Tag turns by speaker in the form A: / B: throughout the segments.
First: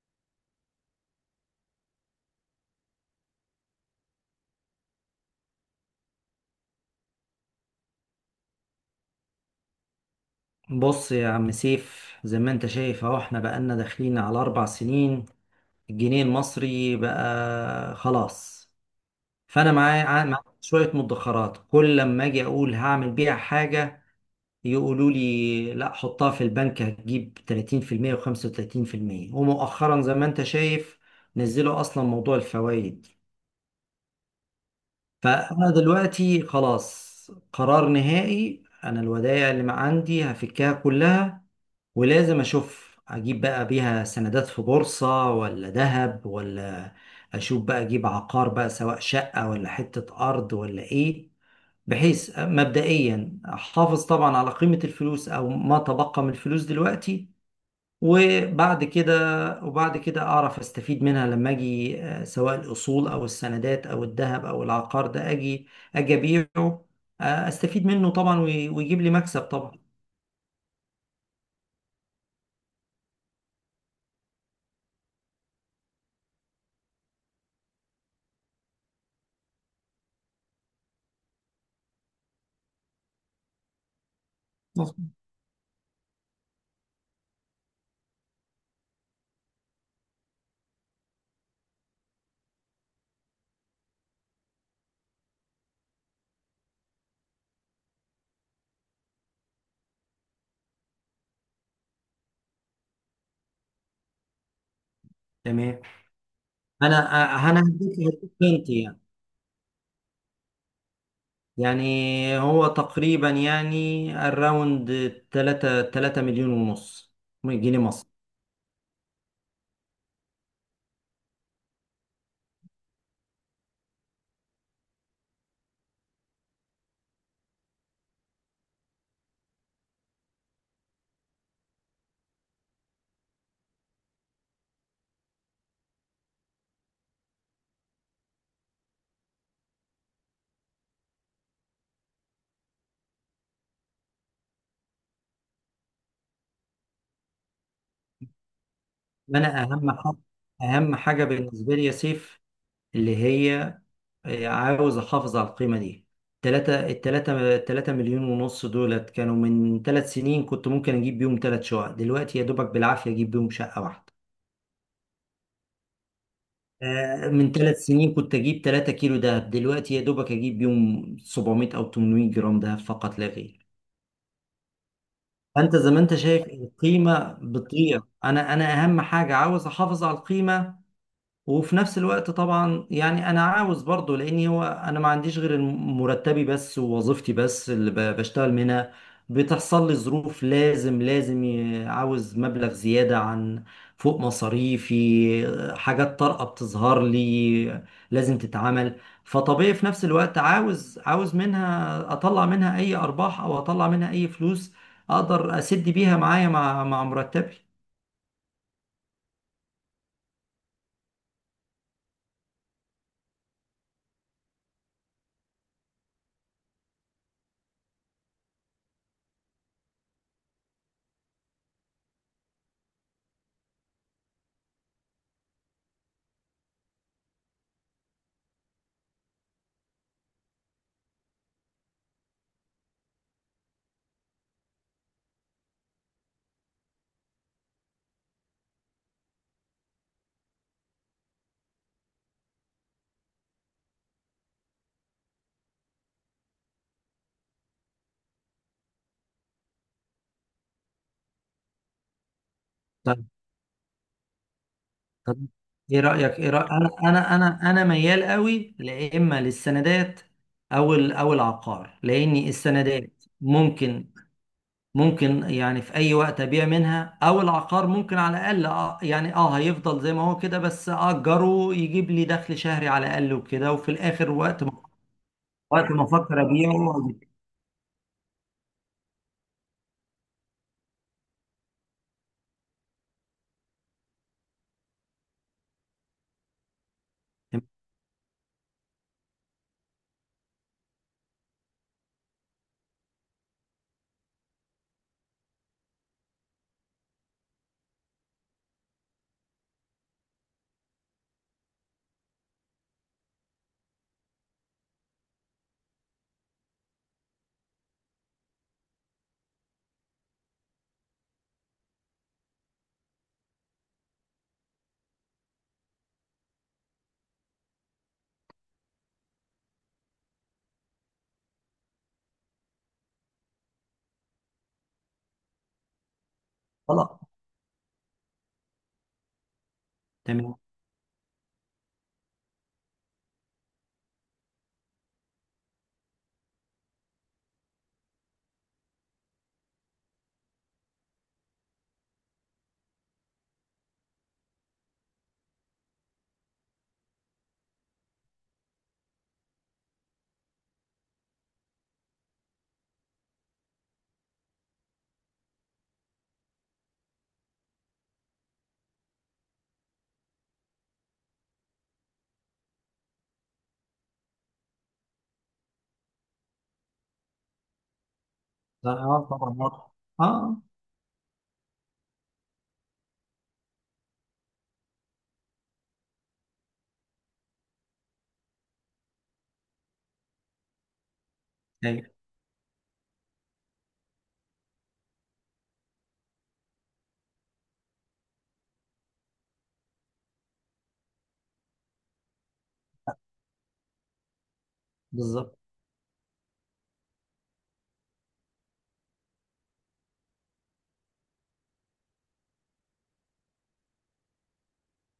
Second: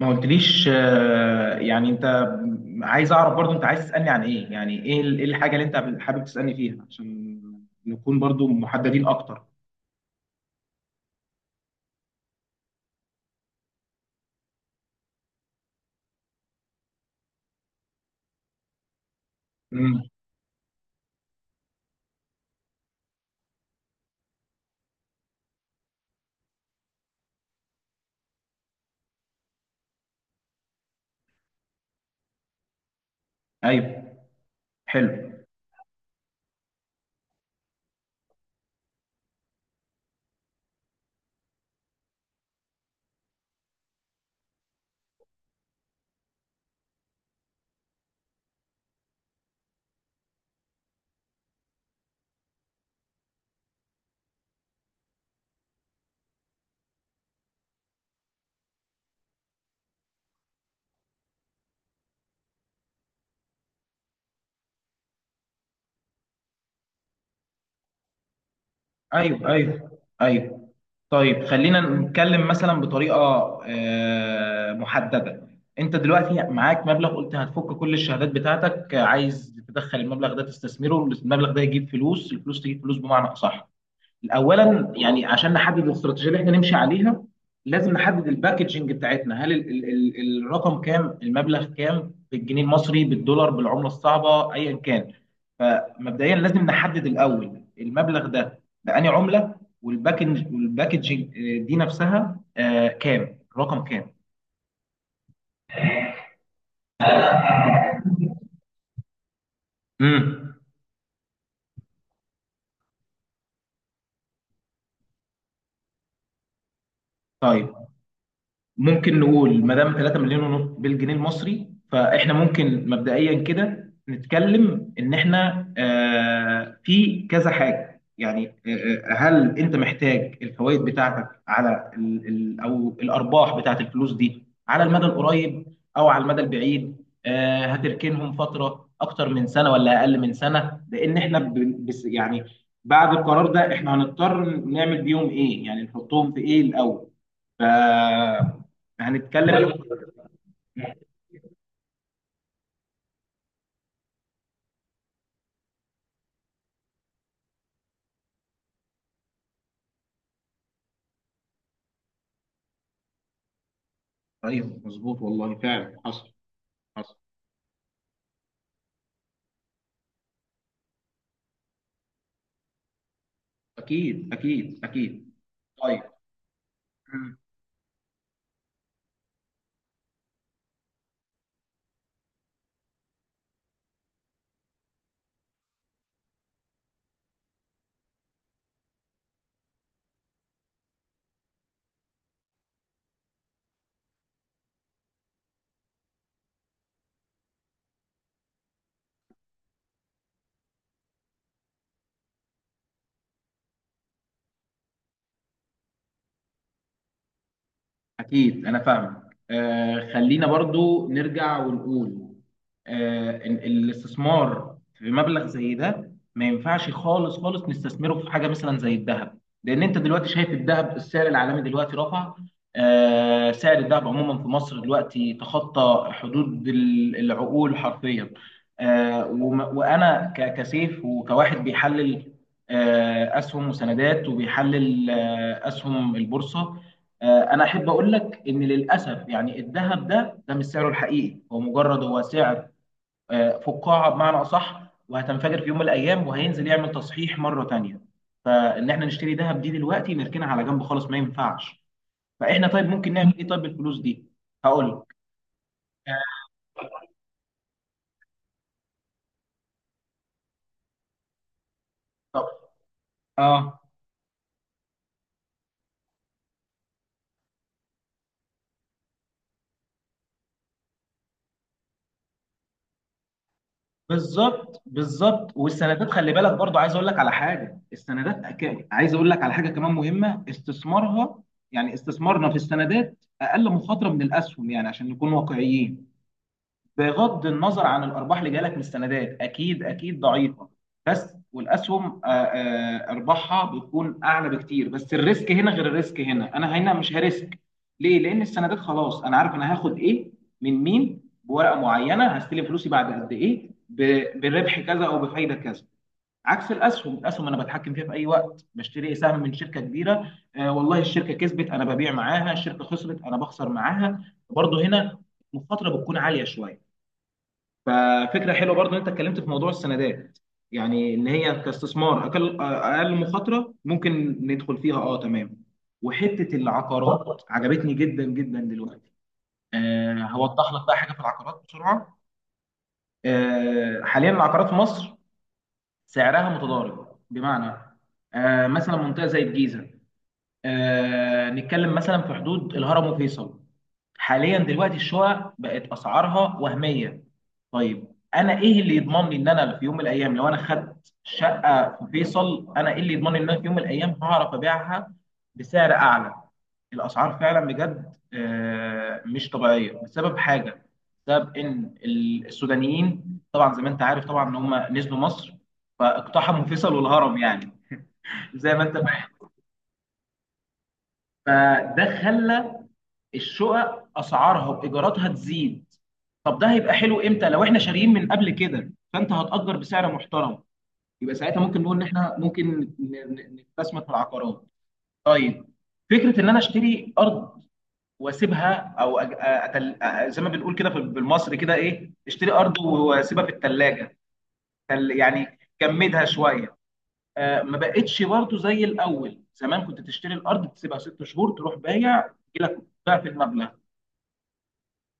A: ما قلتليش. يعني انت عايز اعرف برضو، انت عايز تسألني عن ايه؟ يعني ايه إيه الحاجة اللي انت حابب تسألني فيها عشان نكون برضو محددين اكتر.
B: بص يا عم سيف، زي ما انت شايف اهو احنا بقالنا داخلين على اربع سنين. الجنيه المصري بقى خلاص. فانا
A: امم.
B: معايا معايا شوية مدخرات، كل لما اجي اقول هعمل بيها حاجة يقولوا لي لا حطها في البنك هتجيب 30% و35%. ومؤخرا زي ما انت شايف نزلوا اصلا موضوع الفوائد.
A: ايوه، حلو.
B: فانا دلوقتي خلاص قرار نهائي، انا الودائع اللي ما عندي هفكها كلها. ولازم اشوف اجيب بقى بيها سندات في بورصة، ولا ذهب، ولا اشوف بقى اجيب عقار بقى، سواء شقة ولا حتة ارض ولا ايه. بحيث مبدئيا احافظ طبعا على قيمة الفلوس، او ما تبقى من الفلوس دلوقتي. وبعد كده وبعد كده اعرف استفيد منها لما اجي، سواء الاصول او السندات او الذهب او العقار ده، اجي ابيعه. استفيد منه طبعا، ويجيب لي مكسب
A: ايوه
B: طبعا.
A: ايوه ايوه. طيب خلينا نتكلم مثلا بطريقة محددة. انت دلوقتي معاك مبلغ، قلت هتفك كل الشهادات بتاعتك. عايز تدخل المبلغ ده تستثمره، المبلغ ده يجيب فلوس، الفلوس تجيب فلوس بمعنى اصح. اولا
B: مظبوط.
A: يعني عشان نحدد الاستراتيجيه اللي احنا نمشي عليها، لازم نحدد الباكجنج بتاعتنا. هل ال ال ال الرقم كام؟ المبلغ كام؟ بالجنيه المصري، بالدولار، بالعمله الصعبه، ايا كان؟ فمبدئيا لازم نحدد الاول المبلغ ده بأني عمله. والباكجنج دي نفسها كام؟ رقم كام؟
B: تمام. انا انا هديك انت يعني.
A: امم.
B: يعني هو تقريبا يعني الراوند 3 مليون ونص
A: طيب
B: جنيه مصري.
A: ممكن نقول ما دام 3 مليون ونص بالجنيه المصري، فاحنا ممكن مبدئيا كده نتكلم ان احنا في كذا حاجه يعني. هل انت محتاج الفوائد بتاعتك على او الارباح بتاعت الفلوس دي على المدى القريب، او على المدى البعيد؟ هتركنهم فتره اكتر من سنه، ولا اقل من سنه؟ لان احنا بس يعني بعد القرار ده احنا هنضطر نعمل بيهم ايه؟ يعني نحطهم في ايه الاول؟ ف هنتكلم.
B: انا
A: ايوه
B: اهم حاجه، اهم حاجه بالنسبه لي يا سيف اللي هي، عاوز احافظ على القيمه دي. 3 مليون ونص دولت، كانوا من 3 سنين كنت ممكن اجيب بيهم 3 شقق، دلوقتي يا دوبك بالعافيه اجيب بيهم شقه واحده.
A: ايوه، مظبوط والله، فعلا حصل. حصل،
B: من ثلاث سنين كنت اجيب 3 كيلو دهب، دلوقتي يا دوبك اجيب يوم 700 او 800 جرام دهب فقط لا غير.
A: اكيد اكيد اكيد.
B: فانت زي ما
A: طيب
B: انت شايف القيمه بتضيع. انا اهم حاجه عاوز احافظ على القيمه. وفي نفس الوقت طبعا يعني انا عاوز برضه، لاني هو انا ما عنديش غير مرتبي بس ووظيفتي بس اللي بشتغل منها. بتحصل لي ظروف لازم، عاوز مبلغ زيادة عن، فوق مصاريفي، حاجات طارئة بتظهر لي لازم تتعمل. فطبيعي في نفس الوقت عاوز منها، اطلع منها اي ارباح او اطلع منها اي فلوس اقدر اسد بيها معايا مع مرتبي.
A: أكيد أنا فاهمك. خلينا برضو نرجع ونقول إن الاستثمار في مبلغ زي ده ما ينفعش خالص خالص نستثمره في حاجة مثلا زي الذهب، لأن أنت دلوقتي شايف الذهب، السعر العالمي دلوقتي رفع. سعر الذهب عموما في مصر دلوقتي تخطى حدود العقول حرفيا. وأنا كسيف وكواحد بيحلل أسهم وسندات، وبيحلل أسهم البورصة. انا احب اقول لك ان للاسف يعني الذهب ده مش سعره الحقيقي، هو مجرد هو سعر فقاعه بمعنى اصح، وهتنفجر في يوم من الايام، وهينزل يعمل تصحيح مره تانية. فان احنا نشتري ذهب دي دلوقتي نركنها على جنب خالص ما ينفعش. فاحنا طيب ممكن نعمل ايه طيب بالفلوس دي؟ هقول لك.
B: طب ايه رأيك؟ انا ميال قوي، لا اما للسندات او او العقار. لان
A: طب،
B: السندات
A: اه،
B: ممكن يعني في اي وقت ابيع منها. او العقار ممكن على الاقل، يعني هيفضل زي ما هو كده، بس اجره يجيب لي دخل شهري على الاقل وكده، وفي الاخر وقت
A: بالظبط
B: ما
A: بالظبط.
B: وقت ما
A: والسندات خلي
B: افكر
A: بالك
B: ابيعه
A: برضو، عايز اقول لك
B: أجيب.
A: على حاجه. السندات عايز اقول لك على حاجه كمان مهمه استثمارها. يعني استثمارنا في السندات اقل مخاطره من الاسهم، يعني عشان نكون واقعيين. بغض النظر عن الارباح اللي جايه لك من السندات، اكيد اكيد ضعيفه. بس والاسهم ارباحها بتكون اعلى بكتير، بس الريسك هنا غير الريسك هنا، انا هنا مش هريسك. ليه؟ لان السندات خلاص انا عارف انا هاخد ايه، من مين، بورقه معينه، هستلم فلوسي بعد قد ايه، بربح كذا او بفايده كذا. عكس الاسهم، الاسهم انا بتحكم فيها في اي وقت، بشتري سهم من شركه كبيره. والله الشركه كسبت انا ببيع معاها، الشركه خسرت انا بخسر معاها. برضه هنا المخاطره بتكون عاليه شويه. ففكره حلوه برضو ان انت اتكلمت في موضوع السندات، يعني ان هي كاستثمار اقل مخاطره، ممكن ندخل فيها. اه تمام. وحته
B: خلاص.
A: العقارات عجبتني جدا جدا دلوقتي.
B: تمام.
A: هوضح لك بقى حاجه في العقارات بسرعه. حاليا العقارات في مصر سعرها متضارب، بمعنى مثلا منطقه زي الجيزه، نتكلم مثلا في حدود الهرم وفيصل، حاليا دلوقتي الشقق بقت اسعارها وهميه. طيب انا ايه اللي يضمن لي ان انا في يوم من الايام لو انا خدت شقه في فيصل، انا ايه اللي يضمن لي ان انا في يوم من الايام هعرف ابيعها بسعر اعلى؟ الاسعار فعلا بجد مش طبيعيه، بسبب حاجه، بسبب ان السودانيين طبعا زي ما انت عارف طبعا ان هم نزلوا مصر، فاقتحموا فيصل والهرم، يعني زي ما
B: اه،
A: انت فاهم.
B: آه، طبعا، آه. اه،
A: فده خلى الشقق اسعارها وايجاراتها تزيد. طب ده هيبقى حلو امتى؟ لو احنا شاريين من قبل كده، فانت هتأجر بسعر محترم، يبقى ساعتها ممكن نقول ان
B: ايوه،
A: احنا ممكن نستثمر في العقارات. طيب فكرة ان انا اشتري ارض واسيبها، او زي ما بنقول كده بالمصري كده، ايه، اشتري ارض واسيبها في الثلاجة، يعني
B: بالظبط.
A: جمدها شوية. ما بقتش برضه زي الاول، زمان كنت تشتري الارض تسيبها ست شهور تروح بايع يجي لك ضعف المبلغ.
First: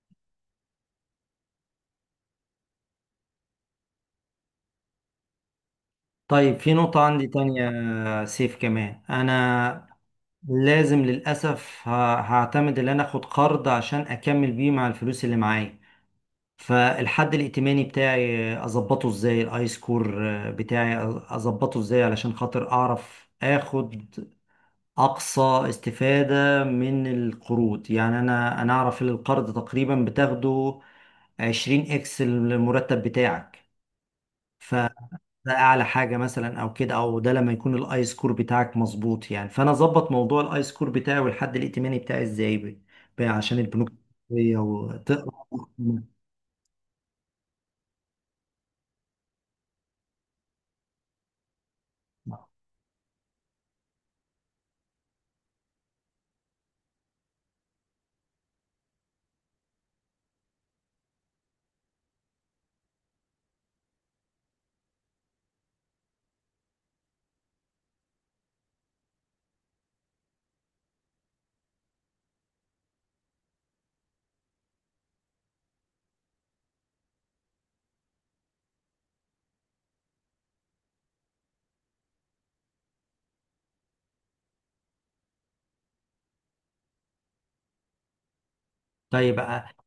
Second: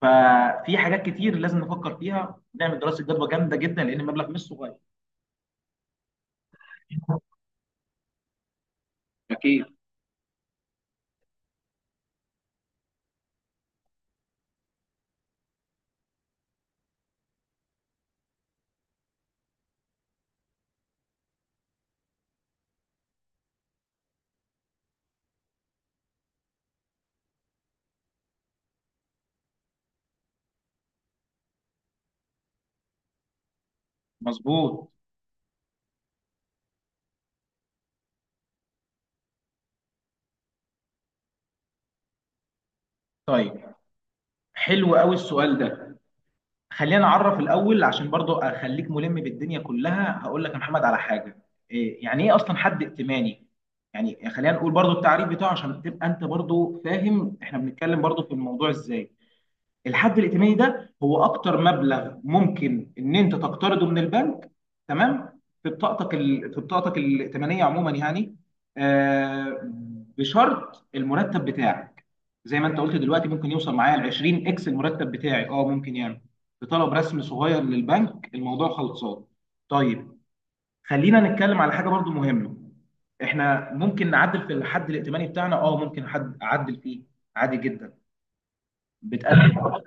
A: ففي حاجات كتير لازم نفكر فيها، نعمل دراسه جدوى جامده جدا، لان المبلغ مش صغير.
B: طيب في نقطة عندي تانية سيف، كمان
A: أكيد.
B: أنا لازم للأسف هعتمد إن أنا آخد قرض عشان أكمل بيه مع الفلوس اللي معايا. فالحد الائتماني بتاعي أظبطه إزاي، الآي سكور بتاعي أظبطه إزاي، علشان خاطر أعرف آخد أقصى استفادة من القروض. يعني أنا أعرف إن القرض تقريبا بتاخده 20 إكس المرتب بتاعك. ف...
A: مظبوط.
B: ده اعلى حاجه مثلا، او كده، او ده لما يكون الاي سكور بتاعك مظبوط. يعني فانا اظبط موضوع الاي سكور بتاعي والحد الائتماني بتاعي ازاي، عشان
A: طيب
B: البنوك التحتية
A: حلو قوي
B: وتقرا.
A: السؤال ده. خلينا نعرف الأول، عشان برضو أخليك ملم بالدنيا كلها، هقول لك يا محمد على حاجة. إيه يعني إيه أصلا حد ائتماني؟ يعني خلينا نقول برضو التعريف بتاعه عشان تبقى أنت برضو فاهم إحنا بنتكلم برضو في الموضوع إزاي. الحد الائتماني ده هو اكتر مبلغ ممكن ان انت تقترضه من البنك، تمام، في بطاقتك ال... في بطاقتك الائتمانيه عموما يعني. آه بشرط المرتب بتاعك، زي ما انت قلت دلوقتي، ممكن يوصل معايا ل 20 اكس المرتب بتاعي. اه ممكن يعمل بطلب رسم صغير للبنك، الموضوع خلصان. طيب خلينا نتكلم على حاجه برضو مهمه. احنا ممكن نعدل في الحد الائتماني بتاعنا. اه ممكن، حد اعدل فيه عادي جدا،
B: طيب،
A: بتقدم.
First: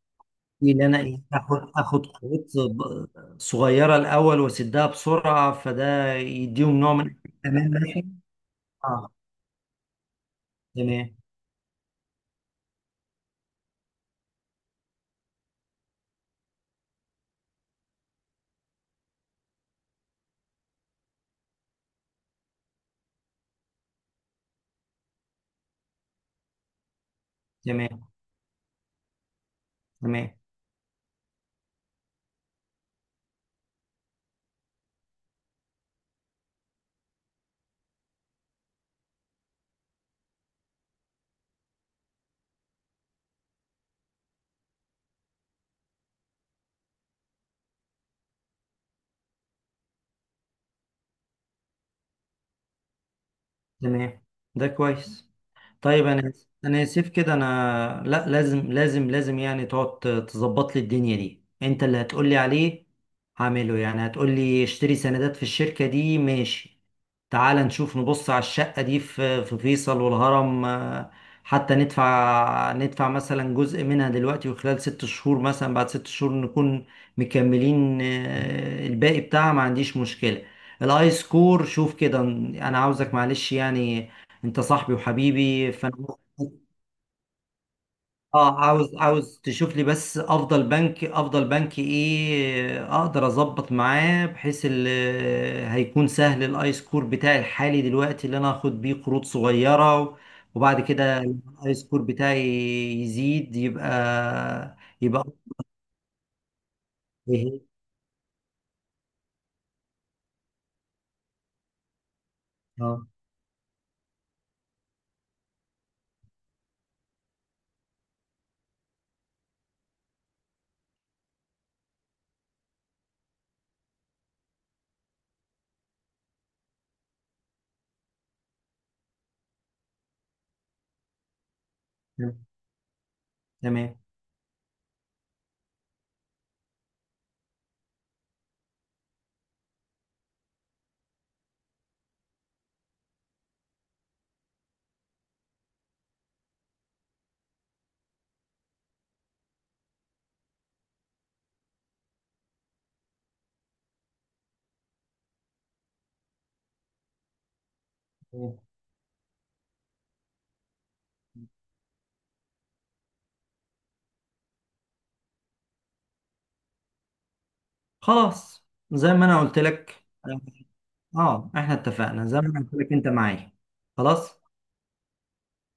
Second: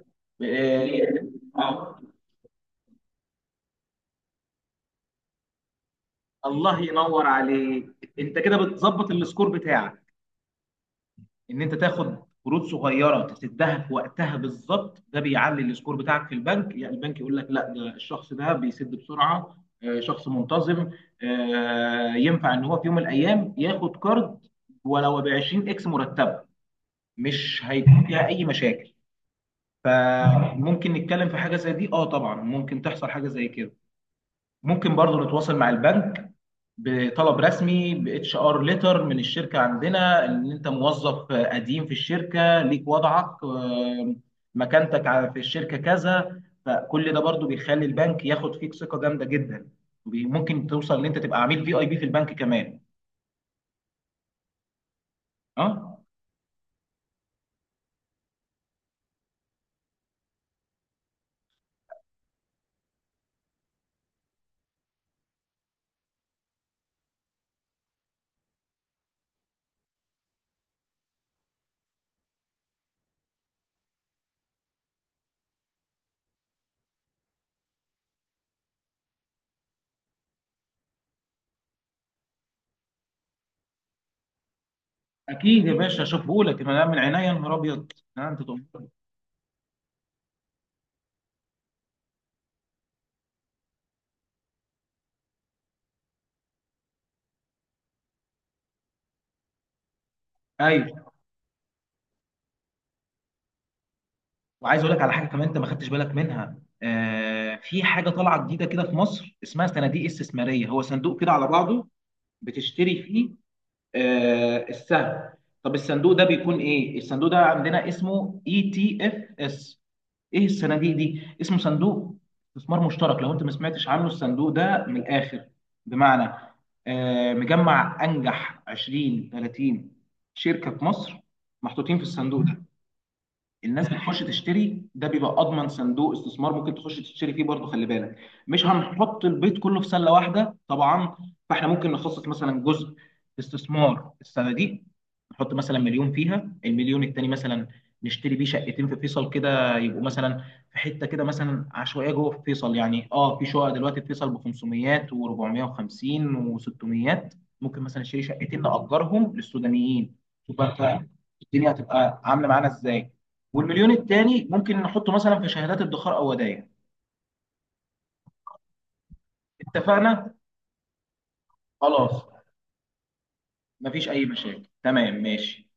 B: ايه اللي انا إيه؟ اخد
A: آه،
B: اخد خطوات صغيره الاول واسدها بسرعه، فده
A: الله
B: يديهم نوع من
A: ينور
B: الامان
A: عليك.
B: مثلا.
A: انت كده بتظبط
B: اه،
A: السكور بتاعك،
B: تمام
A: ان انت تاخد قروض صغيره تسدها في وقتها بالظبط، ده بيعلي السكور بتاعك في البنك، يعني البنك يقول لك لا، ده الشخص ده بيسد بسرعه، شخص منتظم، ينفع ان هو في يوم من الايام ياخد كارد ولو ب 20 اكس مرتبه، مش هيكون
B: تمام
A: فيها اي مشاكل.
B: تمام
A: فممكن نتكلم في حاجه زي دي، اه، طبعا ممكن تحصل حاجه زي كده. ممكن برضو نتواصل مع البنك بطلب رسمي، باتش ار ليتر من الشركه عندنا، ان انت موظف قديم في الشركه، ليك وضعك مكانتك في الشركه كذا، فكل ده برضو بيخلي البنك ياخد فيك ثقه جامده جدا، ممكن توصل ان انت تبقى عميل في اي بي في البنك كمان.
B: تمام. ده كويس.
A: اه
B: طيب انا اسف كده. انا لا، لازم يعني تقعد تظبط لي الدنيا دي. انت اللي هتقول لي عليه هعمله، يعني هتقول لي اشتري سندات في الشركة دي ماشي، تعال نشوف نبص على الشقة دي في في فيصل والهرم، حتى ندفع مثلا جزء منها دلوقتي وخلال ست شهور مثلا. بعد ست شهور نكون مكملين الباقي بتاعها، ما عنديش مشكلة. الاي سكور شوف كده، انا عاوزك معلش يعني، انت صاحبي
A: اكيد
B: وحبيبي
A: يا باشا،
B: فانا.
A: اشوفه لك انا من عينيا يا نهار ابيض. انت
B: اه،
A: تؤمر.
B: عاوز تشوف لي بس افضل بنك ايه اقدر اظبط معاه بحيث هيكون سهل. الاي سكور بتاعي الحالي دلوقتي اللي انا اخد بيه قروض صغيرة، وبعد
A: ايوه،
B: كده الاي سكور بتاعي يزيد يبقى
A: وعايز اقول لك على حاجه
B: يبقى
A: كمان انت ما خدتش بالك منها. في حاجه طالعه جديده كده في مصر اسمها صناديق استثماريه، هو صندوق كده على بعضه
B: اه،
A: بتشتري فيه السهم. طب الصندوق ده بيكون ايه؟ الصندوق ده عندنا اسمه اي تي اف اس. ايه الصناديق دي؟ اسمه صندوق استثمار مشترك لو انت ما سمعتش عنه. الصندوق ده من الاخر بمعنى مجمع انجح 20 30 شركة في مصر محطوطين في الصندوق ده. الناس
B: تمام
A: بتخش تشتري ده، بيبقى اضمن صندوق استثمار، ممكن تخش تشتري فيه برضه. خلي بالك مش هنحط البيت كله في سله واحده طبعا. فاحنا ممكن نخصص مثلا جزء استثمار السنه دي، نحط مثلا مليون فيها. المليون التاني مثلا نشتري بيه شقتين في فيصل كده، يبقوا مثلا في حته كده مثلا عشوائيه جوه في فيصل، يعني اه في شقق دلوقتي في فيصل ب 500 و450 و600، ممكن مثلا نشتري
B: تمام.
A: شقتين نأجرهم للسودانيين. شوف بقى انت الدنيا هتبقى عامله معانا ازاي. والمليون التاني ممكن نحطه مثلا في شهادات ادخار او ودائع.
B: خلاص. زي ما انا قلت لك،
A: اتفقنا.
B: اه، احنا
A: خلاص
B: اتفقنا زي ما انا قلت لك انت معايا.
A: مفيش اي
B: خلاص
A: مشاكل، تمام، ماشي.